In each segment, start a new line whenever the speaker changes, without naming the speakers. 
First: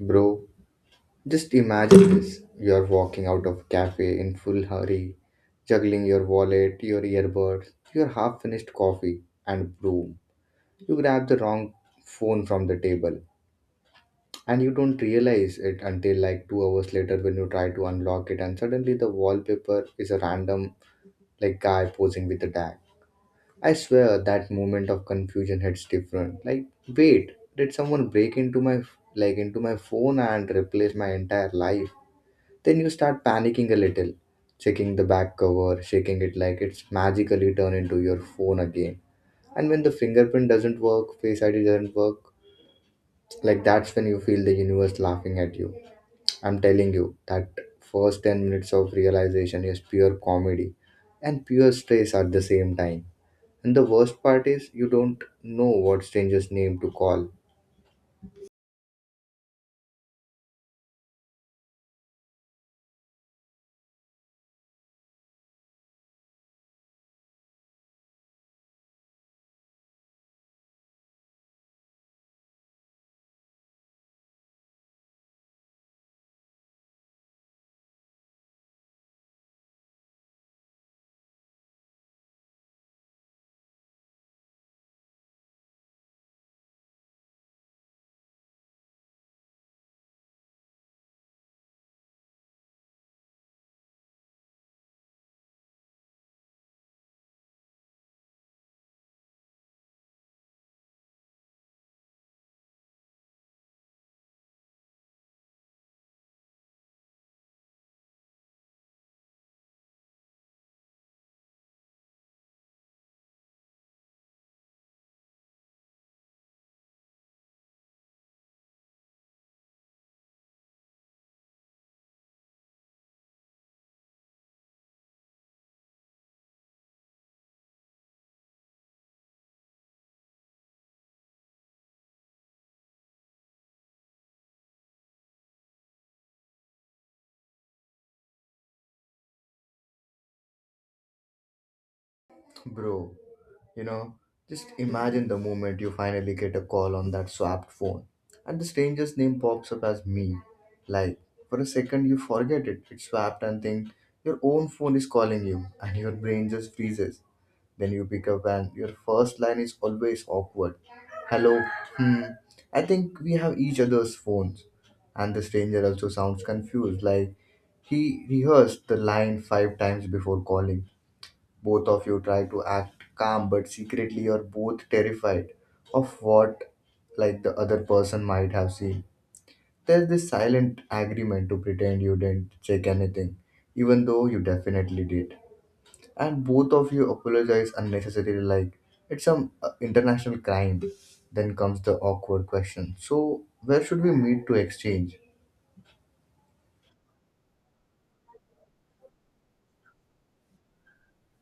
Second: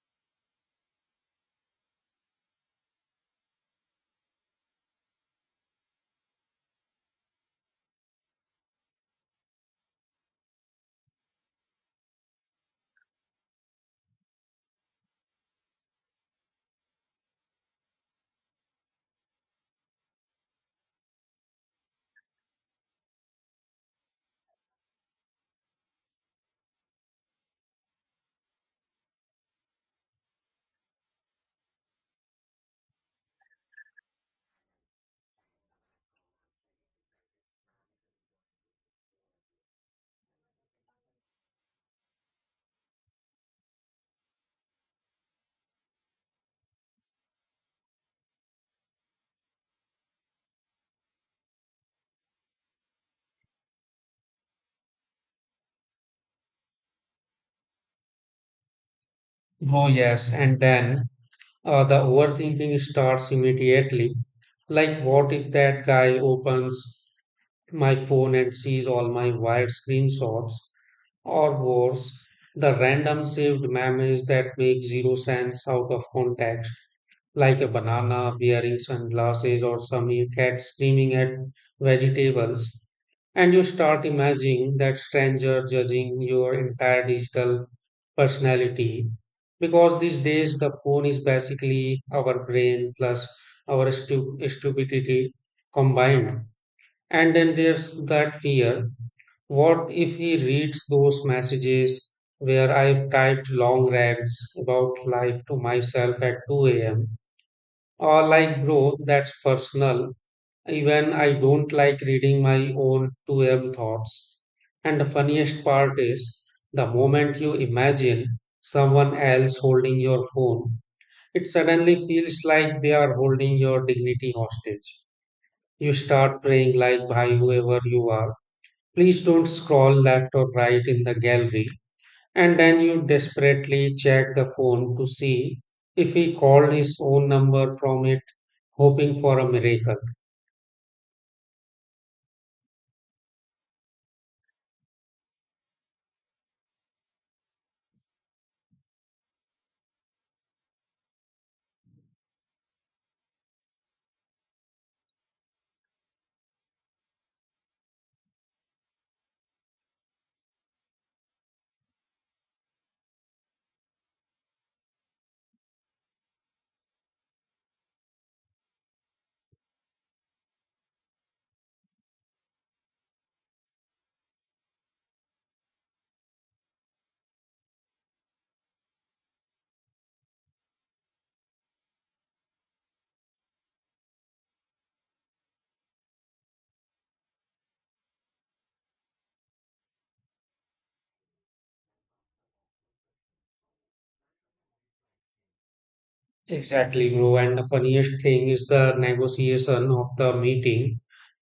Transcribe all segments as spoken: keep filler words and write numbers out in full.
Bro, just imagine this. You're walking out of cafe in full hurry, juggling your wallet, your earbuds, your half finished coffee, and boom, you grab the wrong phone from the table. And you don't realize it until like two hours later when you try to unlock it, and suddenly the wallpaper is a random like guy posing with a tag. I swear that moment of confusion hits different. Like, wait, did someone break into my like into my phone and replace my entire life? Then you start panicking a little, checking the back cover, shaking it like it's magically turned into your phone again. And when the fingerprint doesn't work, face I D doesn't work, like that's when you feel the universe laughing at you. I'm telling you, that first ten minutes of realization is pure comedy and pure stress at the same time. And the worst part is you don't know what stranger's name to call.
Oh, yes. And then uh, the overthinking starts immediately. Like, what if that guy opens my phone and sees all my wired screenshots? Or worse, the random saved memes that make zero sense out of context, like a banana wearing sunglasses or some cat screaming at vegetables. And you start imagining that stranger judging your entire digital personality. Because these days, the phone is basically our brain plus our stu- stupidity combined. And then there's that fear, what if he reads those messages where I've typed long rants about life to myself at two a m? Or, like, bro, that's personal. Even I don't like reading my own two M thoughts. And the funniest part is, the moment you imagine someone else holding your phone, it suddenly feels like they are holding your dignity hostage. You start praying like by whoever you are. Please don't scroll left or right in the gallery. And then you desperately check the phone to see if he called his own number from it, hoping for a miracle.
Bro, you know, just imagine the moment you finally get a call on that swapped phone and the stranger's name pops up as me. Like, for a second you forget it, it's swapped and think your own phone is calling you and your brain just freezes. Then you pick up and your first line is always awkward. Hello, hmm, I think we have each other's phones. And the stranger also sounds confused, like he rehearsed the line five times before calling. Both of you try to act calm, but secretly you're both terrified of what like the other person might have seen. There's this silent agreement to pretend you didn't check anything, even though you definitely did. And both of you apologize unnecessarily, like it's some uh, international crime. Then comes the awkward question. So, where should we meet to exchange?
Exactly, bro. And the funniest thing is the negotiation of the meeting.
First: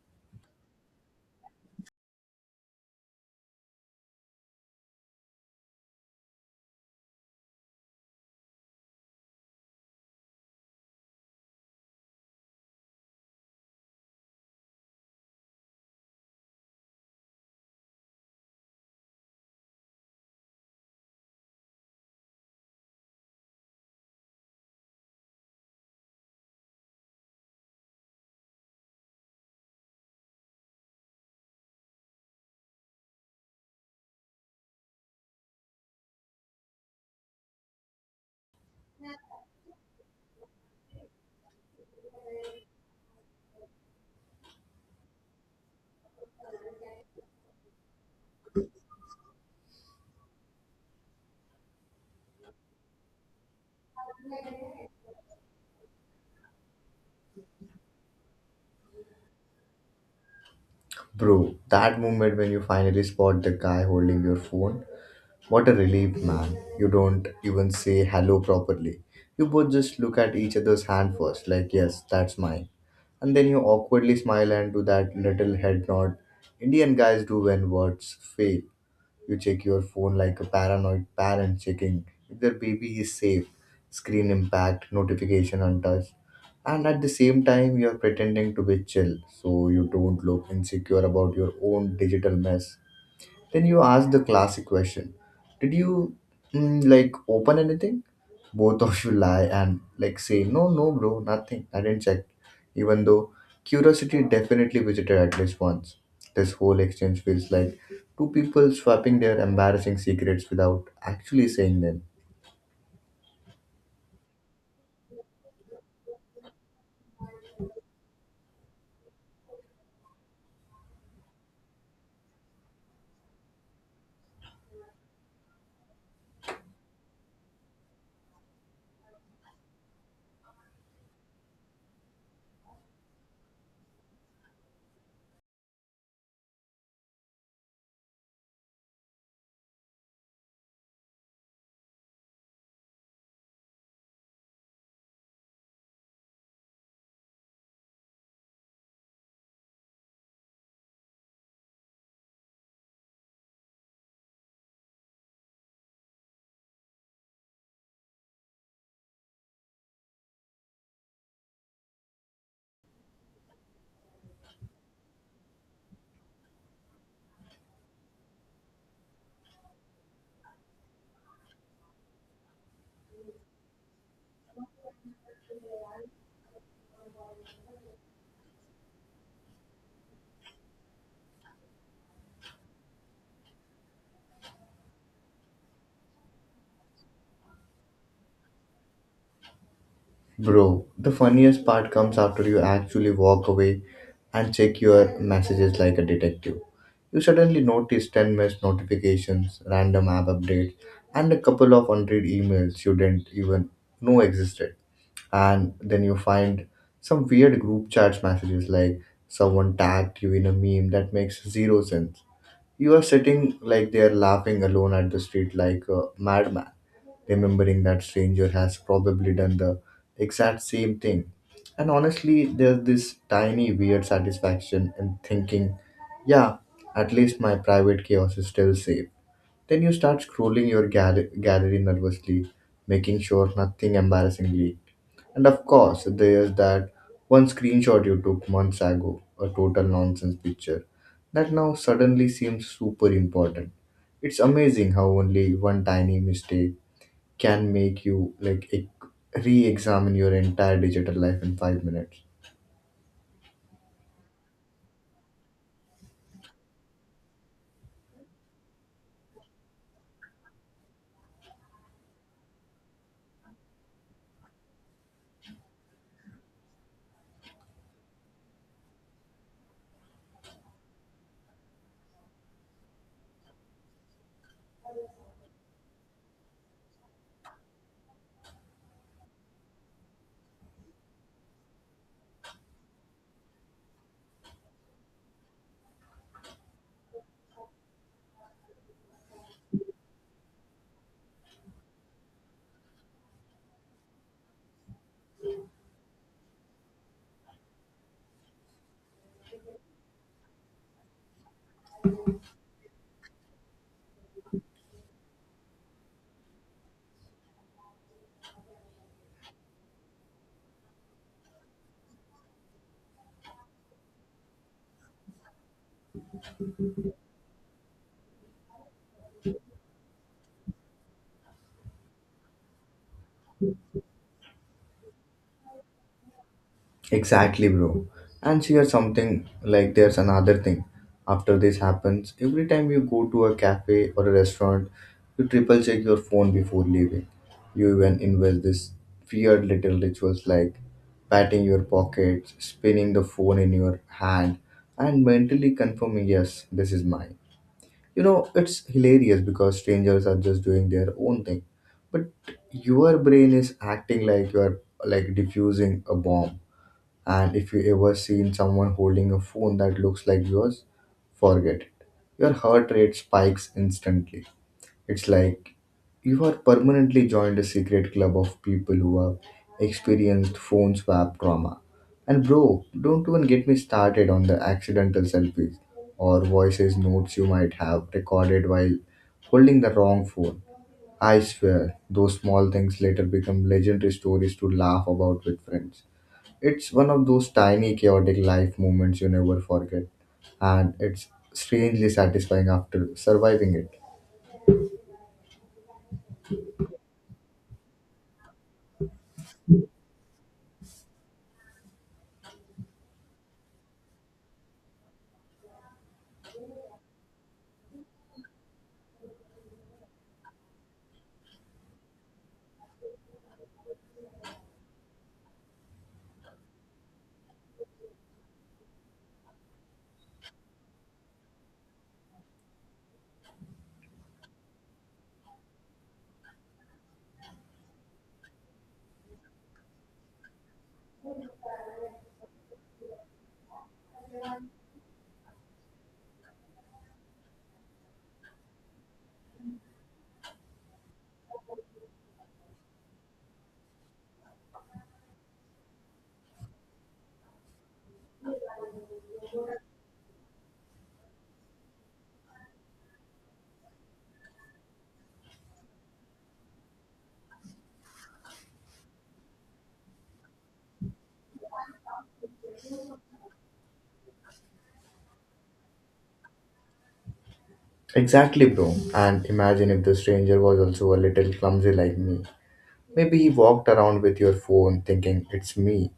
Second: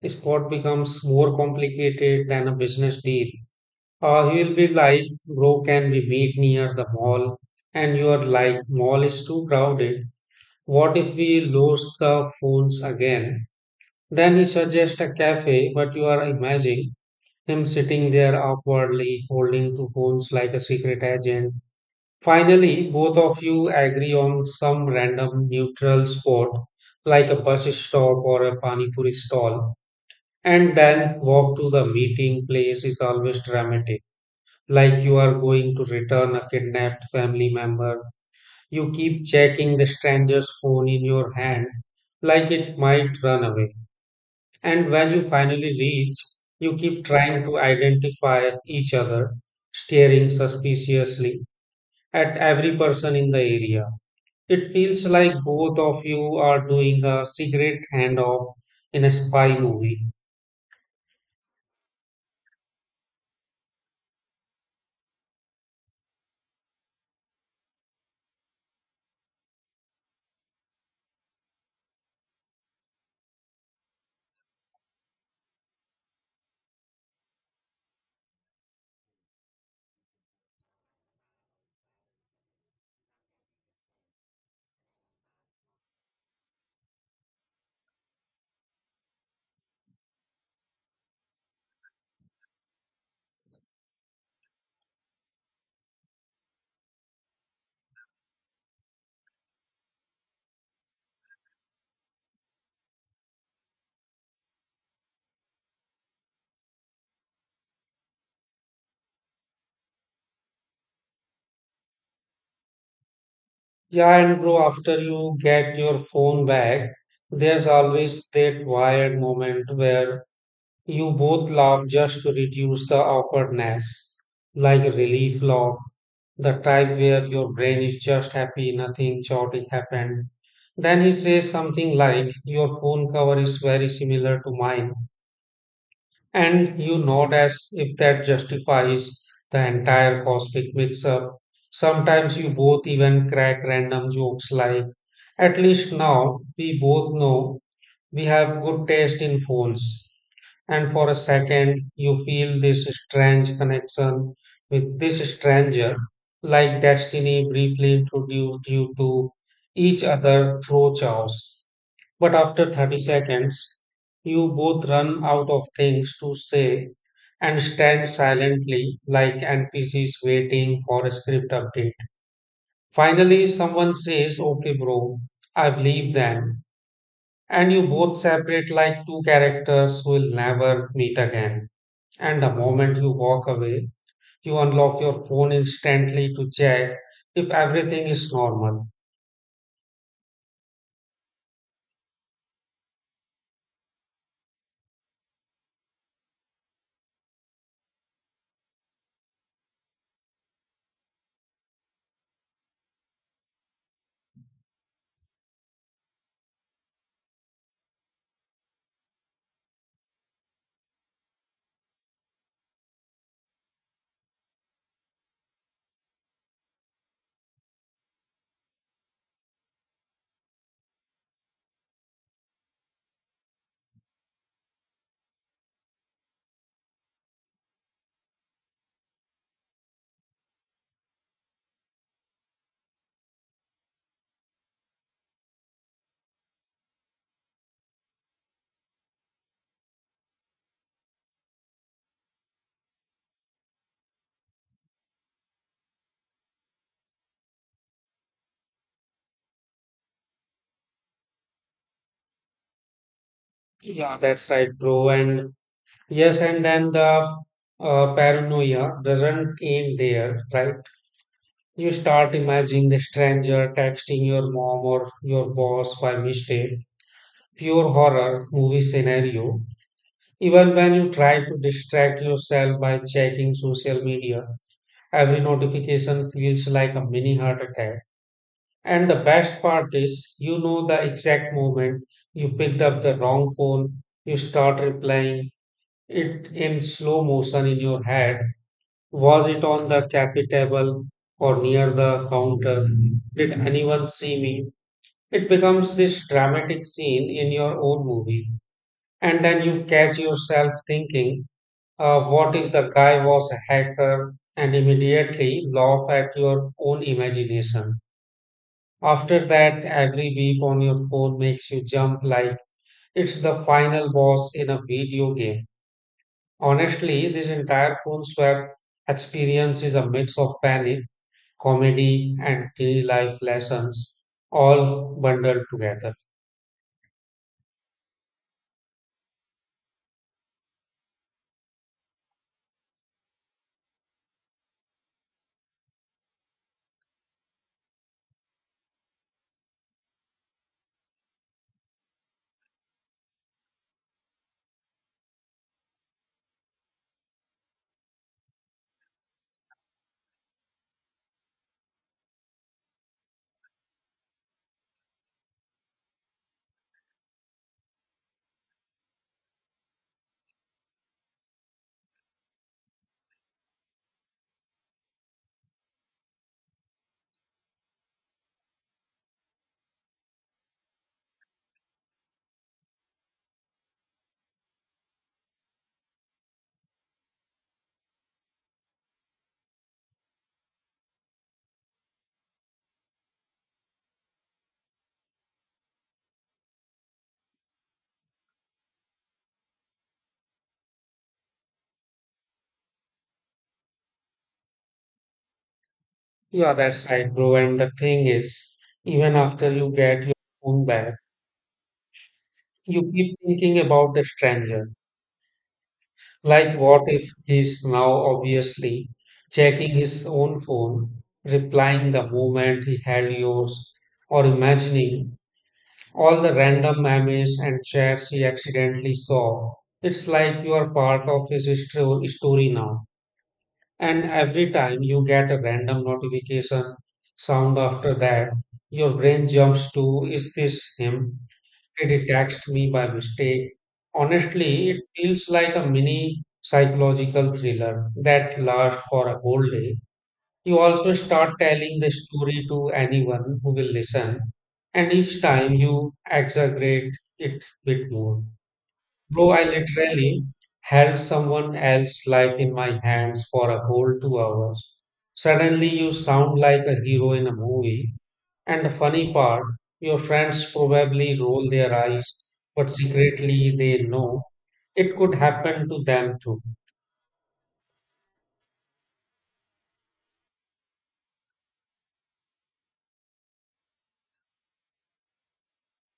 Sport becomes more complicated than a business deal. Uh, he will be like, bro, can we meet near the mall? And you are like, mall is too crowded. What if we lose the phones again? Then he suggests a cafe, but you are imagining him sitting there awkwardly holding two phones like a secret agent. Finally, both of you agree on some random neutral spot like a bus stop or a pani puri stall, and then walk to the meeting place is always dramatic, like you are going to return a kidnapped family member. You keep checking the stranger's phone in your hand like it might run away, and when you finally reach, you keep trying to identify each other, staring suspiciously at every person in the area. It feels like both of you are doing a secret handoff in a spy movie.
Bro, that moment when you finally spot the guy holding your phone. What a relief, man. You don't even say hello properly. You both just look at each other's hand first, like, yes, that's mine. And then you awkwardly smile and do that little head nod Indian guys do when words fail. You check your phone like a paranoid parent checking if their baby is safe, screen impact, notification untouched. And at the same time, you're pretending to be chill so you don't look insecure about your own digital mess. Then you ask the classic question. Did you mm, like open anything? Both of you lie and like say, no, no, bro, nothing. I didn't check. Even though curiosity definitely visited at least once. This whole exchange feels like two people swapping their embarrassing secrets without actually saying them.
Yeah, and bro, after you get your phone back, there's always that wired moment where you both laugh just to reduce the awkwardness, like a relief laugh, the type where your brain is just happy, nothing chaotic happened. Then he says something like, your phone cover is very similar to mine. And you nod as if that justifies the entire cosmic mix up. Sometimes you both even crack random jokes like, at least now we both know we have good taste in phones. And for a second, you feel this strange connection with this stranger, like destiny briefly introduced you to each other through chaos. But after thirty seconds, you both run out of things to say and stand silently like N P Cs waiting for a script update. Finally, someone says, okay, bro, I believe then. And you both separate like two characters who will never meet again. And the moment you walk away, you unlock your phone instantly to check if everything is normal.
Bro, the funniest part comes after you actually walk away and check your messages like a detective. You suddenly notice ten missed notifications, random app updates, and a couple of hundred emails you didn't even know existed. And then you find some weird group chats messages like someone tagged you in a meme that makes zero sense. You are sitting like they are laughing alone at the street like a madman, remembering that stranger has probably done the exact same thing. And honestly, there's this tiny weird satisfaction in thinking, yeah, at least my private chaos is still safe. Then you start scrolling your gal- gallery nervously, making sure nothing embarrassingly, and of course, there's that one screenshot you took months ago, a total nonsense picture, that now suddenly seems super important. It's amazing how only one tiny mistake can make you like e- re-examine your entire digital life in five minutes.
Yeah, that's right, bro. And yes, and then the uh, paranoia doesn't end there, right? You start imagining the stranger texting your mom or your boss by mistake. Pure horror movie scenario. Even when you try to distract yourself by checking social media, every notification feels like a mini heart attack. And the best part is, you know the exact moment you picked up the wrong phone, you start replying it in slow motion in your head. Was it on the cafe table or near the counter? Did anyone see me? It becomes this dramatic scene in your own movie. And then you catch yourself thinking, uh, what if the guy was a hacker? And immediately laugh at your own imagination. After that, every beep on your phone makes you jump like it's the final boss in a video game. Honestly, this entire phone swap experience is a mix of panic, comedy, and daily life lessons, all bundled together.
Exactly, bro. And here's something like there's another thing. After this happens, every time you go to a cafe or a restaurant, you triple check your phone before leaving. You even invest this weird little rituals like patting your pockets, spinning the phone in your hand, and mentally confirming, yes, this is mine. You know, it's hilarious because strangers are just doing their own thing. But your brain is acting like you are like diffusing a bomb, and if you ever seen someone holding a phone that looks like yours, forget it. Your heart rate spikes instantly. It's like you are permanently joined a secret club of people who have experienced phone swap trauma. And bro, don't even get me started on the accidental selfies or voices notes you might have recorded while holding the wrong phone. I swear, those small things later become legendary stories to laugh about with friends. It's one of those tiny, chaotic life moments you never forget, and it's strangely satisfying after surviving it.
Yeah, that's right, bro. And the thing is, even after you get your phone back, you keep thinking about the stranger. Like, what if he's now obviously checking his own phone, replying the moment he had yours, or imagining all the random memes and chats he accidentally saw. It's like you are part of his histo- story now. And every time you get a random notification sound after that, your brain jumps to, is this him? Did he text me by mistake? Honestly, it feels like a mini psychological thriller that lasts for a whole day. You also start telling the story to anyone who will listen, and each time you exaggerate it bit more. Bro, I literally held someone else's life in my hands for a whole two hours. Suddenly, you sound like a hero in a movie, and the funny part, your friends probably roll their eyes, but secretly they know it could happen to them too.
Exactly, bro. And imagine if the stranger was also a little clumsy like me. Maybe he walked around with your phone thinking it's me.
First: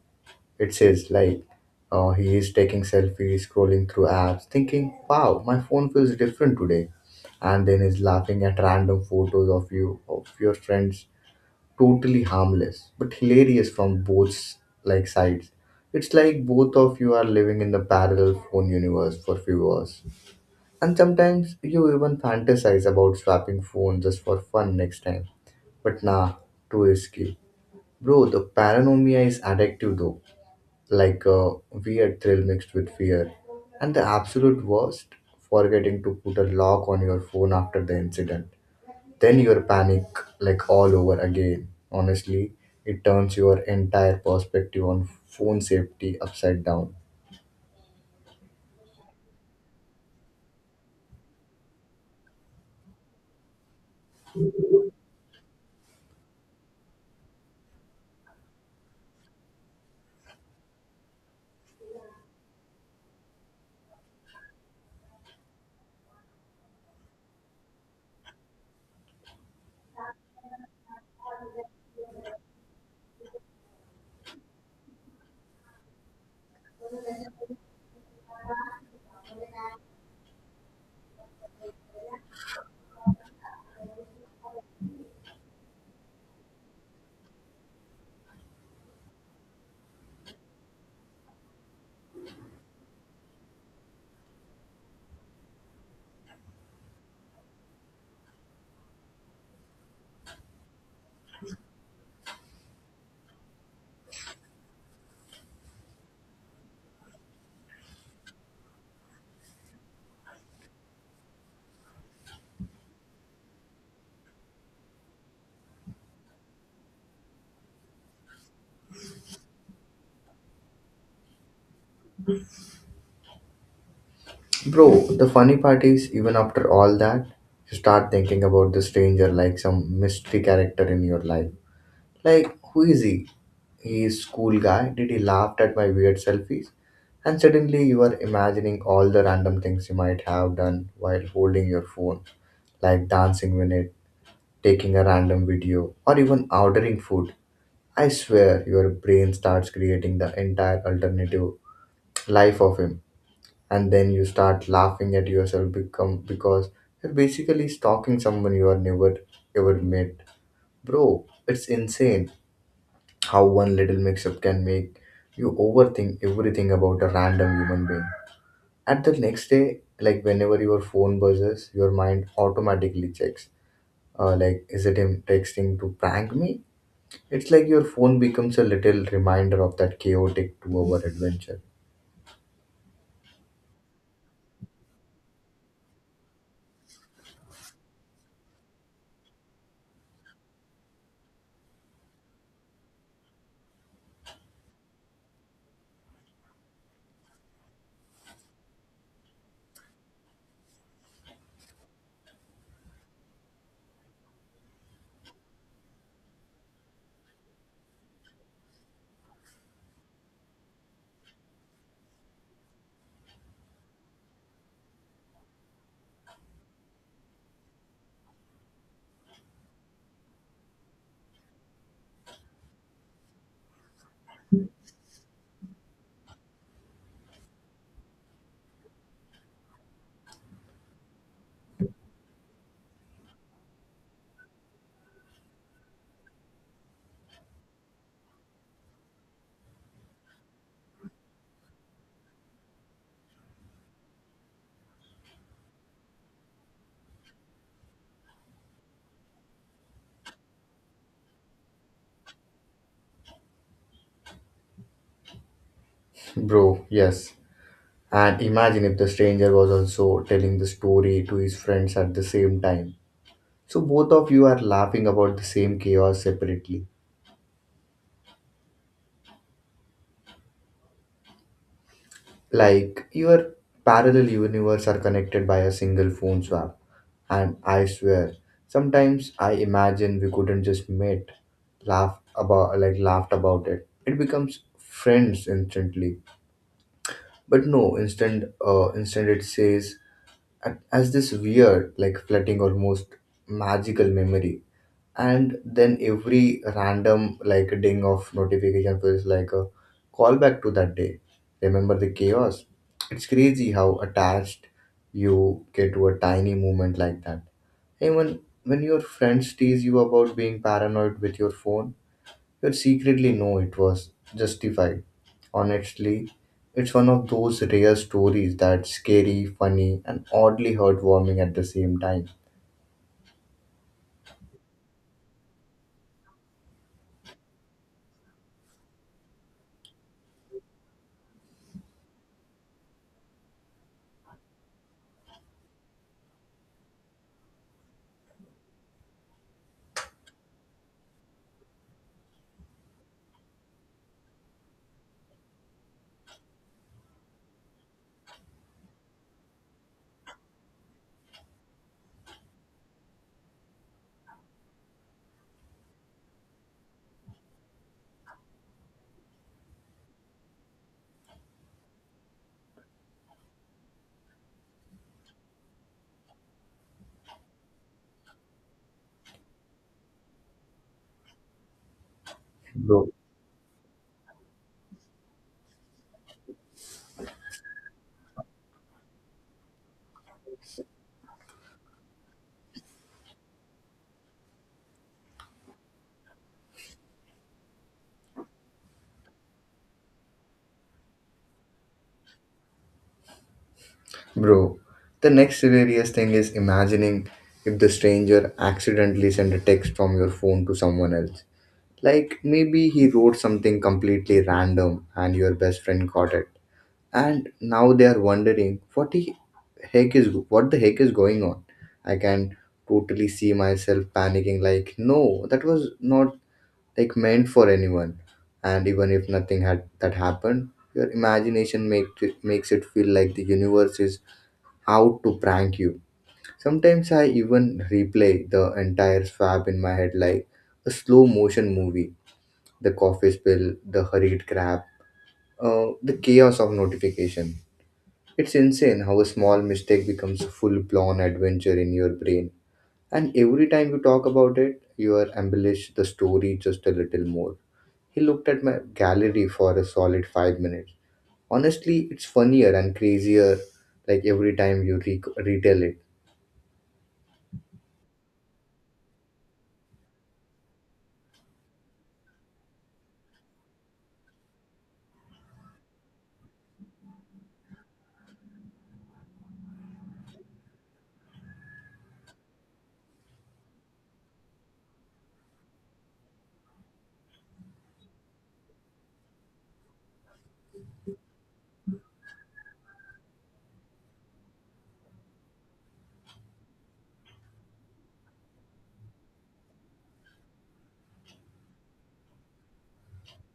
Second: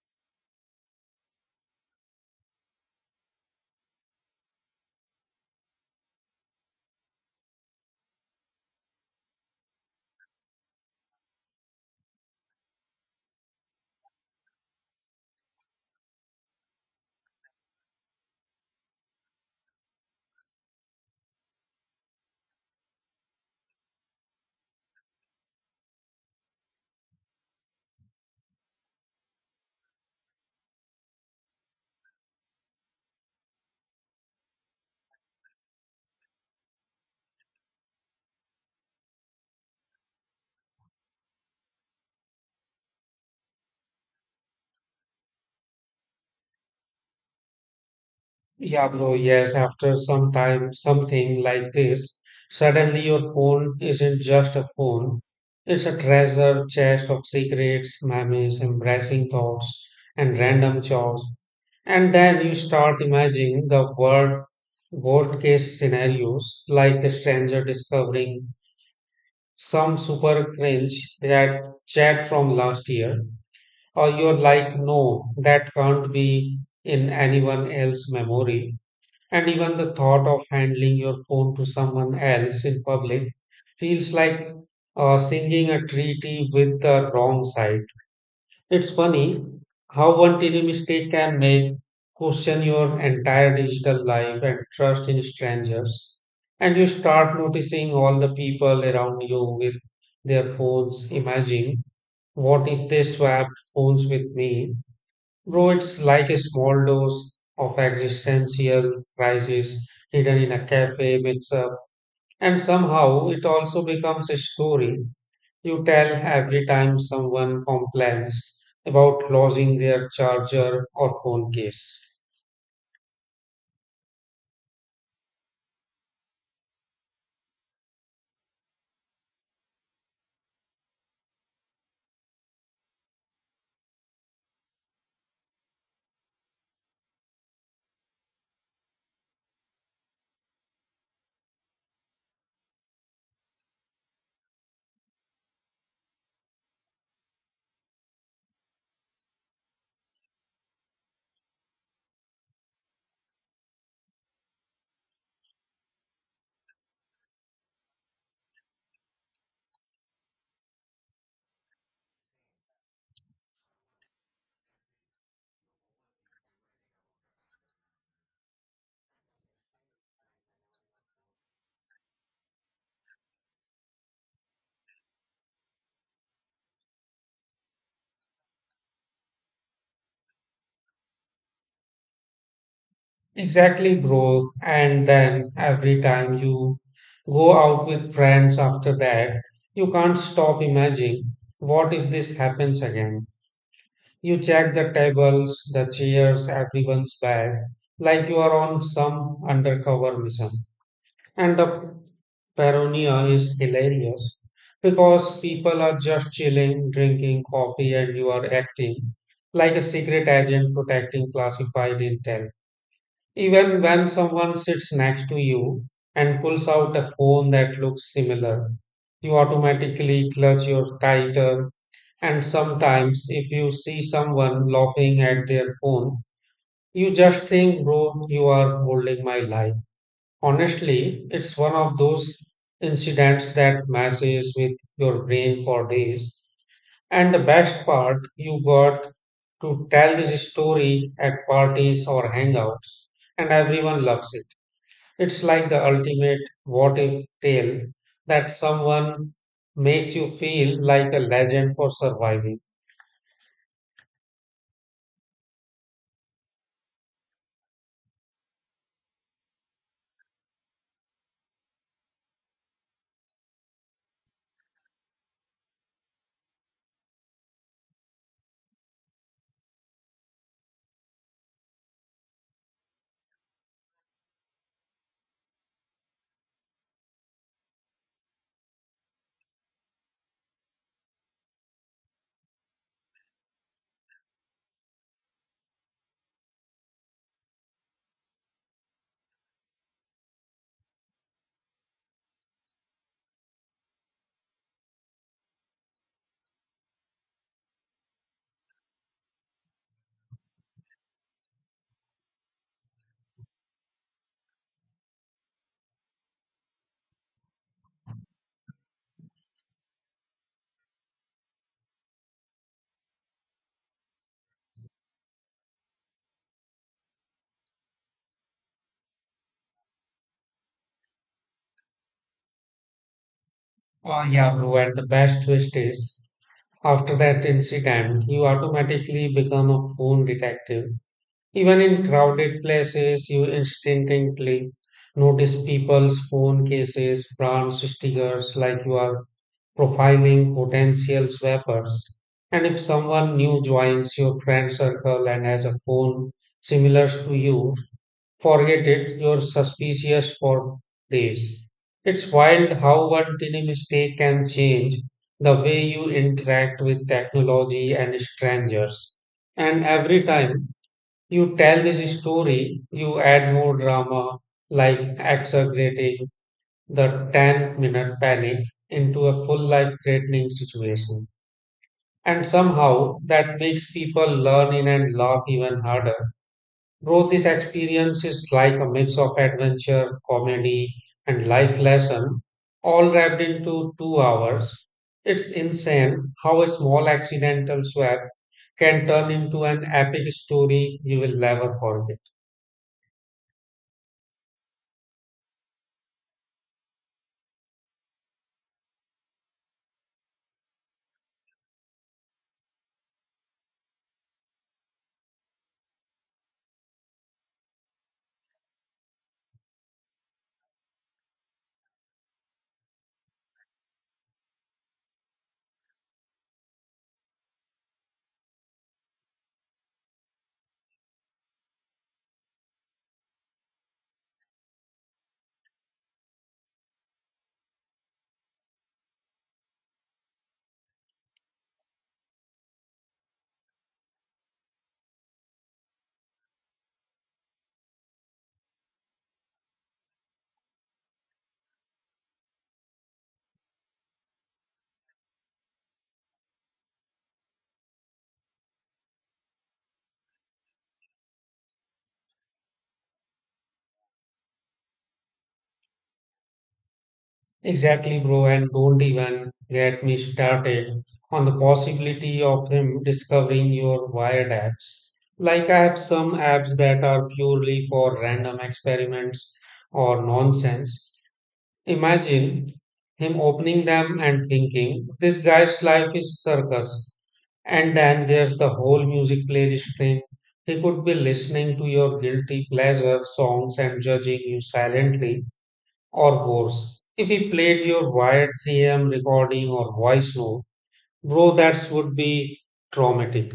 It says like, uh, he is taking selfies, scrolling through apps, thinking, wow, my phone feels different today. And then is laughing at random photos of you, of your friends, totally harmless but hilarious from both like sides. It's like both of you are living in the parallel phone universe for few hours, and sometimes you even fantasize about swapping phones just for fun next time, but nah, too risky. Bro, the paranoia is addictive though, like a weird thrill mixed with fear, and the absolute worst, forgetting to put a lock on your phone after the incident, then you're panic like all over again. Honestly, it turns your entire perspective on phone safety upside down.
Yeah, bro, yes, after some time, something like this, suddenly your phone isn't just a phone. It's a treasure chest of secrets, memories, embarrassing thoughts, and random chores. And then you start imagining the world worst case scenarios, like the stranger discovering some super cringe that chat from last year, or you're like, no, that can't be in anyone else's memory. And even the thought of handling your phone to someone else in public feels like uh, singing a treaty with the wrong side. It's funny how one tiny mistake can make question your entire digital life and trust in strangers. And you start noticing all the people around you with their phones. Imagine, what if they swapped phones with me? Though it's like a small dose of existential crisis hidden in a cafe mix up, and somehow it also becomes a story you tell every time someone complains about losing their charger or phone case.
Bro, the funny part is even after all that, you start thinking about the stranger like some mystery character in your life. Like, who is he? He is cool guy. Did he laugh at my weird selfies? And suddenly you are imagining all the random things you might have done while holding your phone, like dancing with it, taking a random video, or even ordering food. I swear your brain starts creating the entire alternative life of him, and then you start laughing at yourself become because you're basically stalking someone you are never ever met. Bro, it's insane how one little mix up can make you overthink everything about a random human being. At the next day, like whenever your phone buzzes, your mind automatically checks. Uh, like, is it him texting to prank me? It's like your phone becomes a little reminder of that chaotic two hour adventure.
Exactly, bro. And then every time you go out with friends after that, you can't stop imagining, what if this happens again? You check the tables, the chairs, everyone's bag, like you are on some undercover mission. And the paranoia is hilarious because people are just chilling, drinking coffee, and you are acting like a secret agent protecting classified intel. Even when someone sits next to you and pulls out a phone that looks similar, you automatically clutch yours tighter. And sometimes, if you see someone laughing at their phone, you just think, bro, you are holding my life. Honestly, it's one of those incidents that messes with your brain for days. And the best part, you got to tell this story at parties or hangouts, and everyone loves it. It's like the ultimate what if tale that someone makes you feel like a legend for surviving.
Bro, yes. And imagine if the stranger was also telling the story to his friends at the same time. So both of you are laughing about the same chaos separately. Like your parallel universe are connected by a single phone swap. And I swear, sometimes I imagine we couldn't just meet, laugh about like laughed about it. It becomes friends instantly, but no, instead uh, instead it says a- as this weird like flooding almost magical memory, and then every random like ding of notification feels like a callback to that day, remember the chaos. It's crazy how attached you get to a tiny moment like that, even when your friends tease you about being paranoid with your phone. You'd secretly, know it was justified. Honestly, it's one of those rare stories that's scary, funny, and oddly heartwarming at the same time.
Oh, yeah, bro. And the best twist is, after that incident, you automatically become a phone detective. Even in crowded places, you instinctively notice people's phone cases, brands, stickers, like you are profiling potential swappers. And if someone new joins your friend circle and has a phone similar to you, forget it, you're suspicious for days. It's wild how one tiny mistake can change the way you interact with technology and strangers. And every time you tell this story, you add more drama, like exaggerating the ten minute panic into a full life threatening situation. And
Bro,
somehow that makes people learn in and laugh even harder. Bro, this experience is like a mix of adventure, comedy, and life lesson, all wrapped into two hours. It's insane how a small accidental swap can turn into an epic story you will never forget.
bro, the next hilarious thing is imagining if the stranger accidentally sent a text from your phone to someone else. Like maybe he wrote something completely random and your best friend got it, and now they are wondering what the heck is what the heck is going on. I can totally see myself panicking like, no, that was not like meant for anyone. And even if nothing had that happened, your imagination make makes it feel like the universe is out to prank you. Sometimes I even replay the entire swap in my head like a slow motion movie, the coffee spill, the hurried grab, uh, the chaos of notification. It's insane how a small mistake becomes a full blown adventure in your brain. And every time you talk about it, you are embellish the story just a little more. He looked at my gallery for a solid five minutes. Honestly, it's funnier and crazier like every time you re- retell it.
Exactly, bro, and don't even get me started on the possibility of him discovering your wired apps. Like, I have some apps that are purely for random experiments or nonsense. Imagine him opening them and thinking, this guy's life is circus. And then there's the whole music playlist thing. He could be listening to your guilty pleasure songs and judging you silently, or worse. If he played your wired three M recording or voice note, bro, that would be traumatic.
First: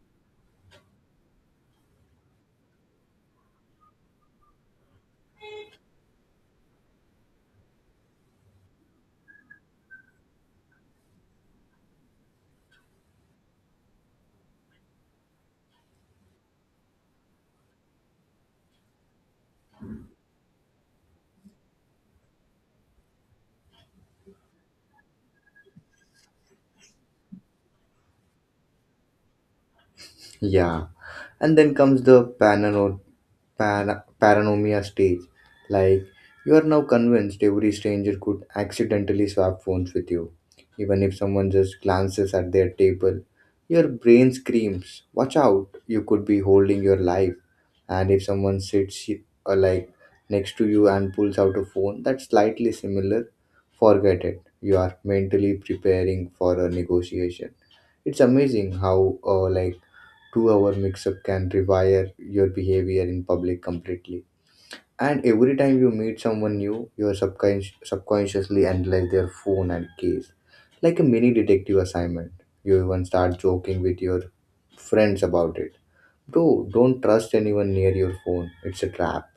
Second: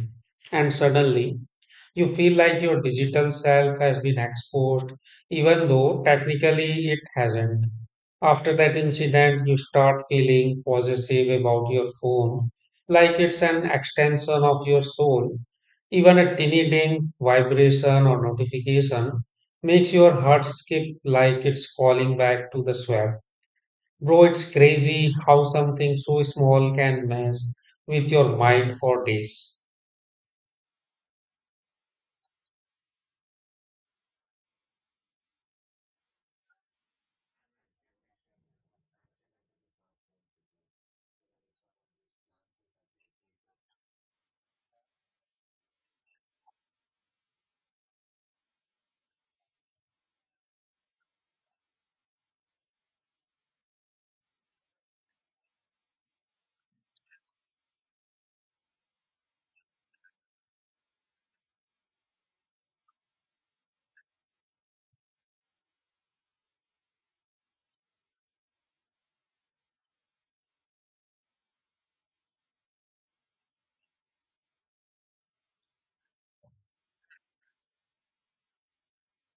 And suddenly, you feel like your digital self has been exposed, even though technically it hasn't. After that incident, you start feeling possessive about your phone, like it's an extension of your soul. Even a tiny ding, vibration, or notification makes your heart skip like it's calling back to the swamp. Bro, it's crazy how something so small can mess with your mind for days.
Yeah. And then comes the panel para- paranoia stage. Like, you are now convinced every stranger could accidentally swap phones with you. Even if someone just glances at their table, your brain screams, watch out, you could be holding your life. And if someone sits uh, like next to you and pulls out a phone that's slightly similar, forget it. You are mentally preparing for a negotiation. It's amazing how uh, like two hour mix up can rewire your behavior in public completely. And every time you meet someone new, you subconscious subconsciously analyze their phone and case. Like a mini detective assignment. You even start joking with your friends about it. Bro, don't trust anyone near your phone. It's a trap.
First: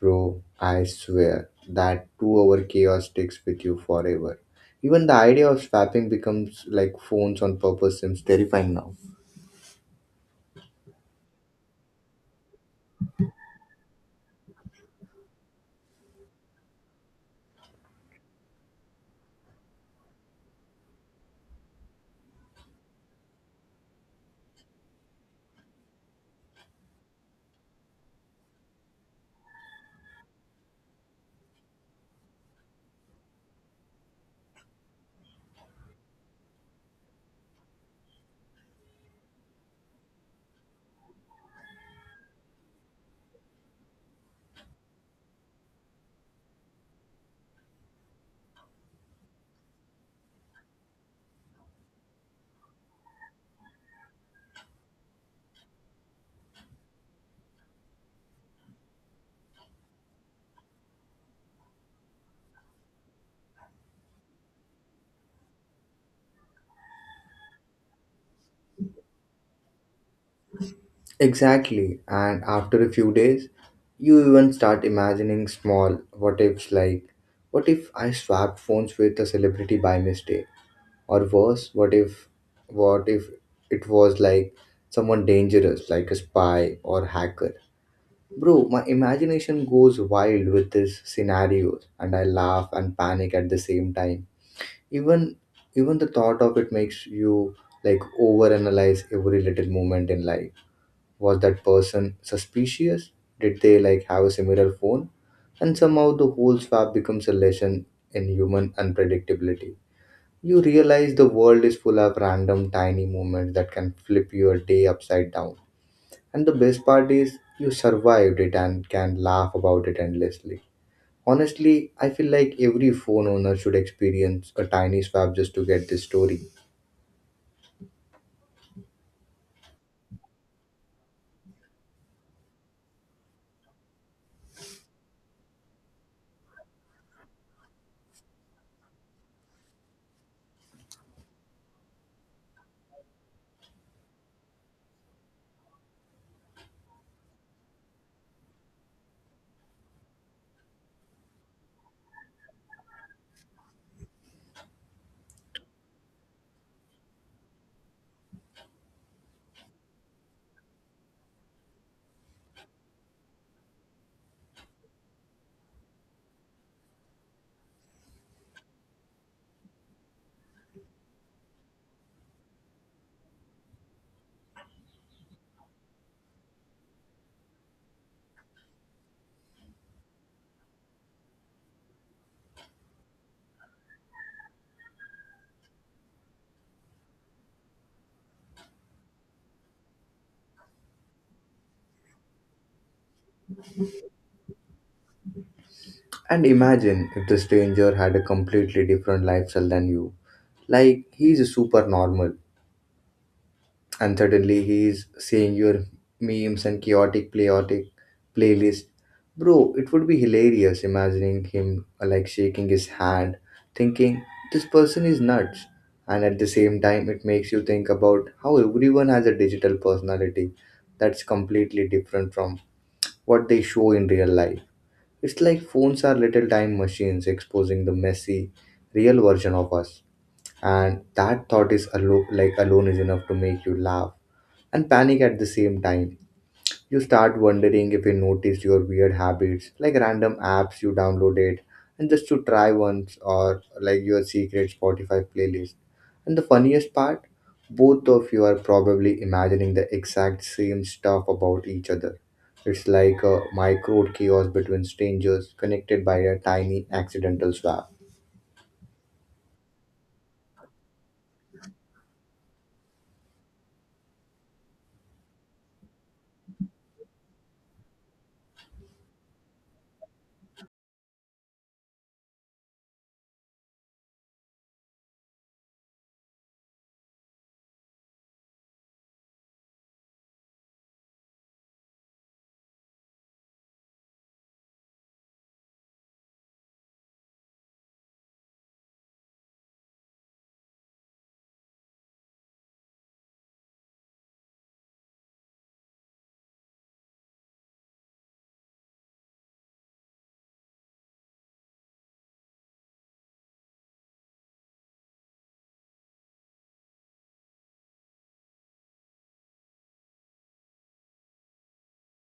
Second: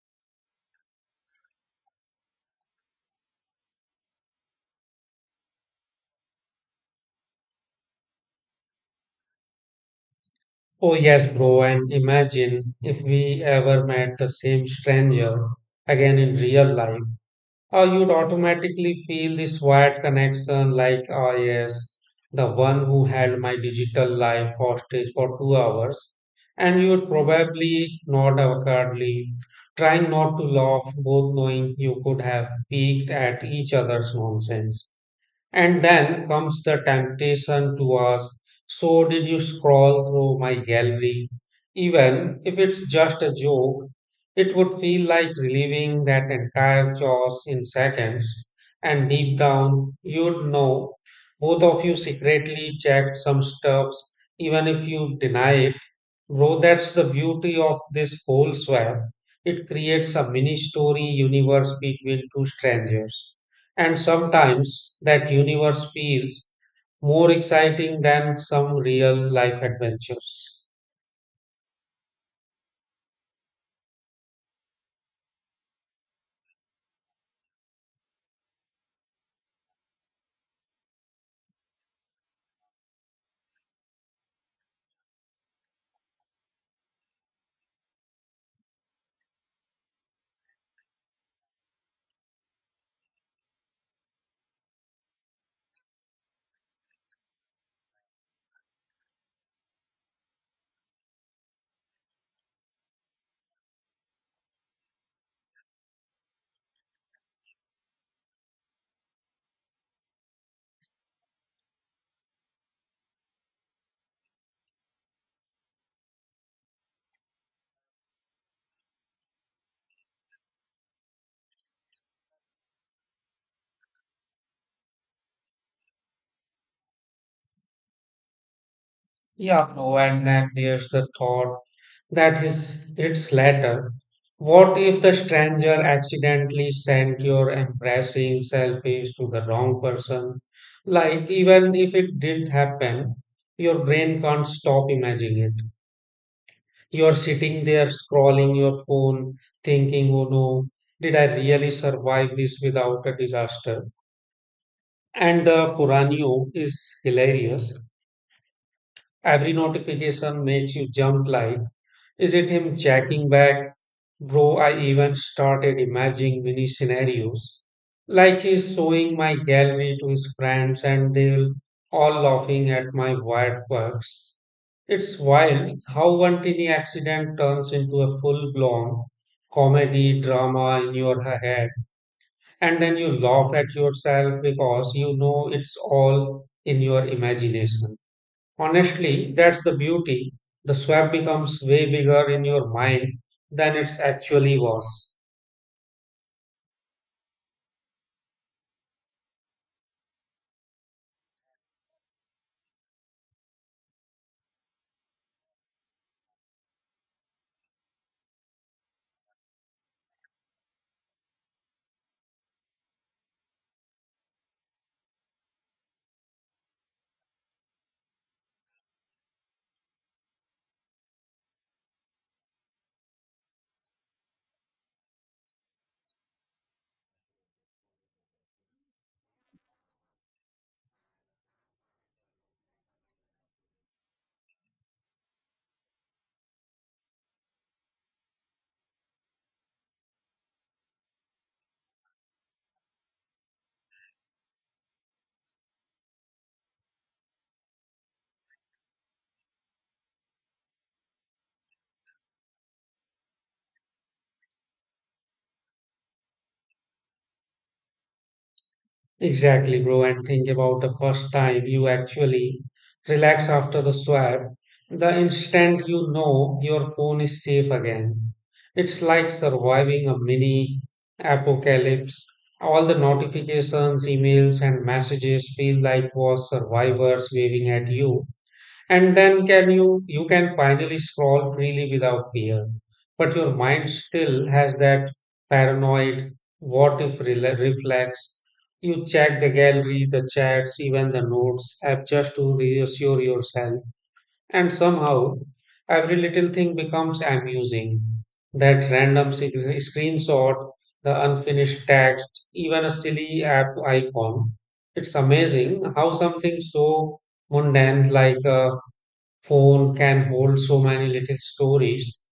Bro, I swear that two hour chaos sticks with you forever. Even the idea of swapping becomes like phones on purpose seems terrifying now.
Oh, yes, bro. And imagine if we ever met the same stranger again in real life. Uh, you'd automatically feel this wired connection like, ah, yes, the one who held my digital life hostage for two hours. And you'd probably nod awkwardly, trying not to laugh, both knowing you could have peeked at each other's nonsense. And then comes the temptation to ask, so did you scroll through my gallery? Even if it's just a joke, it would feel like relieving that entire chores in seconds. And deep down, you'd know both of you secretly checked some stuffs, even if you deny it. Bro, that's the beauty of this whole swap. It creates a mini story universe between two strangers. And sometimes that universe feels more exciting than some real life adventures.
Exactly. And after a few days, you even start imagining small what ifs like, what if I swapped phones with a celebrity by mistake? Or worse, what if, what if it was like someone dangerous, like a spy or hacker? Bro, my imagination goes wild with these scenarios, and I laugh and panic at the same time. Even, even the thought of it makes you like overanalyze every little moment in life. Was that person suspicious? Did they like have a similar phone? And somehow the whole swap becomes a lesson in human unpredictability. You realize the world is full of random tiny moments that can flip your day upside down, and the best part is you survived it and can laugh about it endlessly. Honestly, I feel like every phone owner should experience a tiny swap just to get this story.
Yeah, no, and then there's the thought that is it's later. What if the stranger accidentally sent your embarrassing selfies to the wrong person? Like, even if it didn't happen, your brain can't stop imagining it. You're sitting there scrolling your phone, thinking, oh no, did I really survive this without a disaster? And the Puranio is hilarious. Every notification makes you jump like, is it him checking back? Bro, I even started imagining mini scenarios. Like he's showing my gallery to his friends and they'll all laughing at my wild quirks. It's wild how one tiny accident turns into a full blown comedy drama in your head, and then you laugh at yourself because you know it's all in your imagination. Honestly, that's the beauty. The swap becomes way bigger in your mind than it actually was.
And imagine if the stranger had a completely different lifestyle than you. Like he's super normal and suddenly he's seeing your memes and chaotic chaotic playlist. Bro, it would be hilarious imagining him uh, like shaking his hand, thinking this person is nuts. And at the same time it makes you think about how everyone has a digital personality that's completely different from what they show in real life. It's like phones are little time machines exposing the messy, real version of us. And that thought is alo- like alone is enough to make you laugh and panic at the same time. You start wondering if you notice your weird habits, like random apps you downloaded and just to try once, or like your secret Spotify playlist. And the funniest part, both of you are probably imagining the exact same stuff about each other. It's like a micro chaos between strangers connected by a tiny accidental swap.
Exactly, bro. And think about the first time you actually relax after the swap. The instant you know your phone is safe again, it's like surviving a mini apocalypse. All the notifications, emails, and messages feel like was survivors waving at you, and then can you you can finally scroll freely without fear. But your mind still has that paranoid what if rela- reflex. You check the gallery, the chats, even the notes app just to reassure yourself. And somehow every little thing becomes amusing, that random sig- screenshot, the unfinished text, even a silly app icon. It's amazing how something so mundane like a phone can hold so many little stories.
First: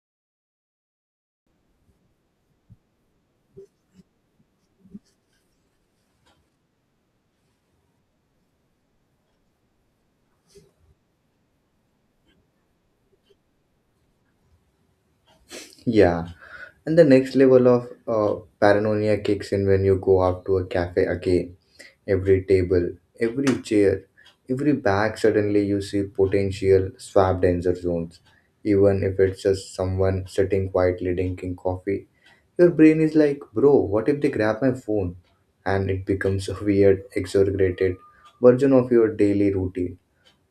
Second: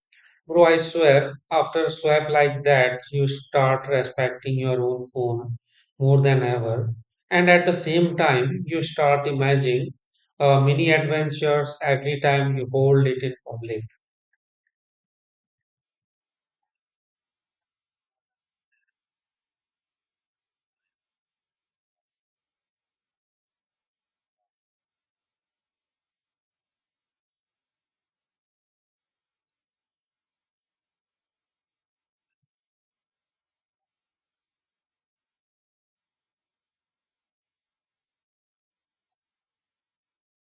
Bro, I swear, after swap like that, you start respecting your own phone more than ever. And at the same time, you start imagining uh, mini adventures every time you hold it in public.
Yeah. And the next level of uh, paranoia kicks in when you go out to a cafe again. Every table, every chair, every bag, suddenly you see potential swap danger zones. Even if it's just someone sitting quietly drinking coffee, your brain is like, bro, what if they grab my phone? And it becomes a weird, exaggerated version of your daily routine,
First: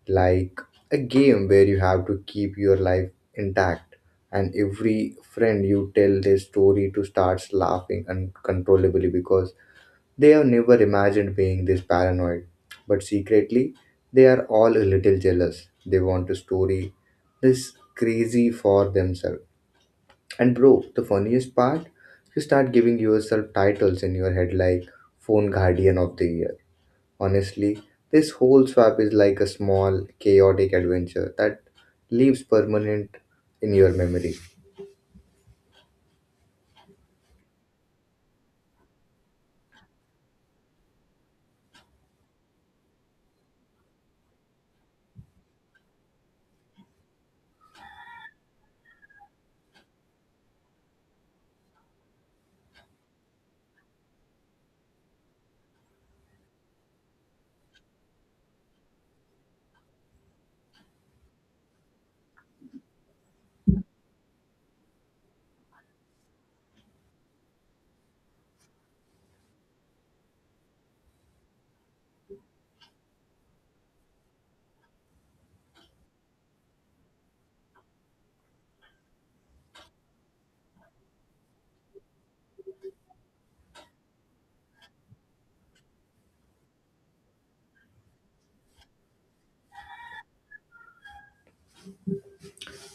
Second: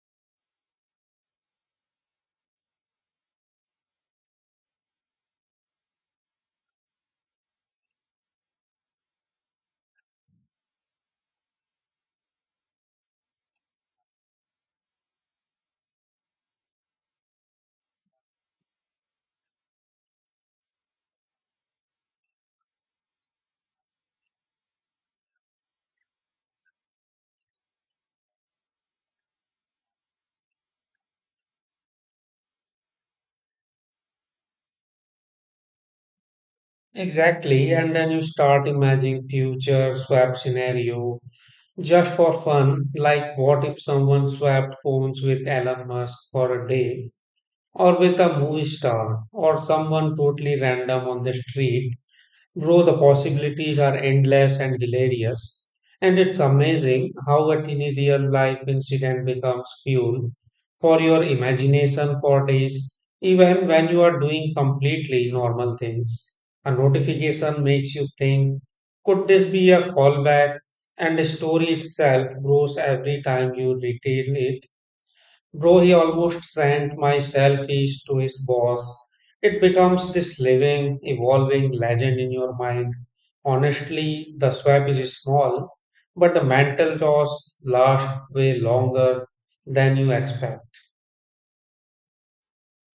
like a game where you have to keep your life intact. And every friend you tell their story to starts laughing uncontrollably because they have never imagined being this paranoid, but secretly, they are all a little jealous. They want to story this crazy for themselves. And bro, the funniest part, you start giving yourself titles in your head like Phone Guardian of the Year. Honestly, this whole swap is like a small, chaotic adventure that leaves permanent in your memory.
Exactly. And then you start imagining future swap scenario just for fun. Like, what if someone swapped phones with Elon Musk for a day? Or with a movie star or someone totally random on the street, bro, the possibilities are endless and hilarious. And it's amazing how a teeny real life incident becomes fuel for your imagination for days, even when you are doing completely normal things. A notification makes you think, could this be a callback? And the story itself grows every time you retell it. Though he almost sent my selfies to his boss, it becomes this living, evolving legend in your mind. Honestly, the swap is small, but the mental jaws last way longer than you expect.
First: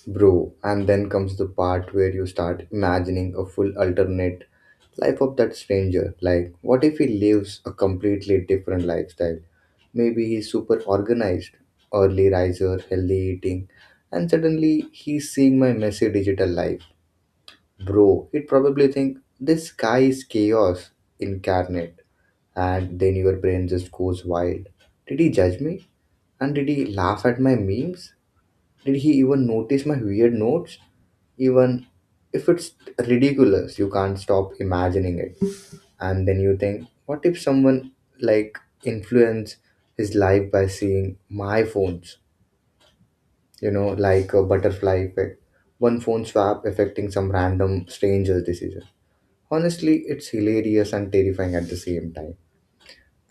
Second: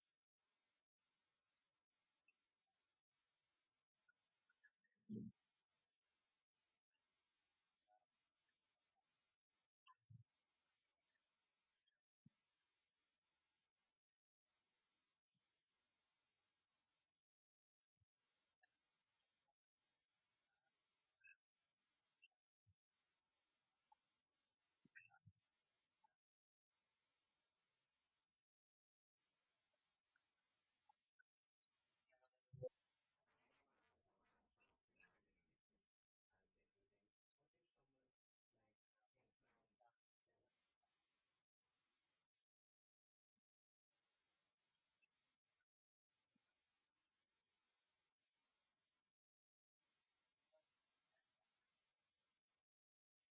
Bro, and then comes the part where you start imagining a full alternate life of that stranger. Like, what if he lives a completely different lifestyle? Maybe he's super organized, early riser, healthy eating, and suddenly he's seeing my messy digital life. Bro, he'd probably think this guy is chaos incarnate, and then your brain just goes wild. Did he judge me? And did he laugh at my memes? Did he even notice my weird notes? Even if it's ridiculous, you can't stop imagining it. And then you think, what if someone like influence his life by seeing my phones? You know, like a butterfly effect, one phone swap affecting some random stranger's decision. Honestly, it's hilarious and terrifying at the same time.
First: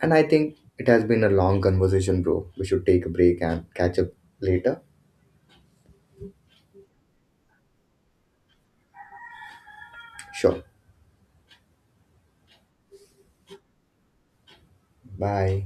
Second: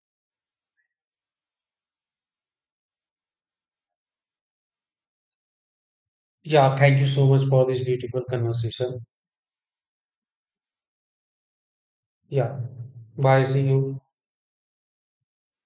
And I think it has been a long conversation, bro. We should take a break and catch up later.
Yeah, thank you so much for this beautiful conversation.
Sure.
Yeah, bye, see you.
Bye.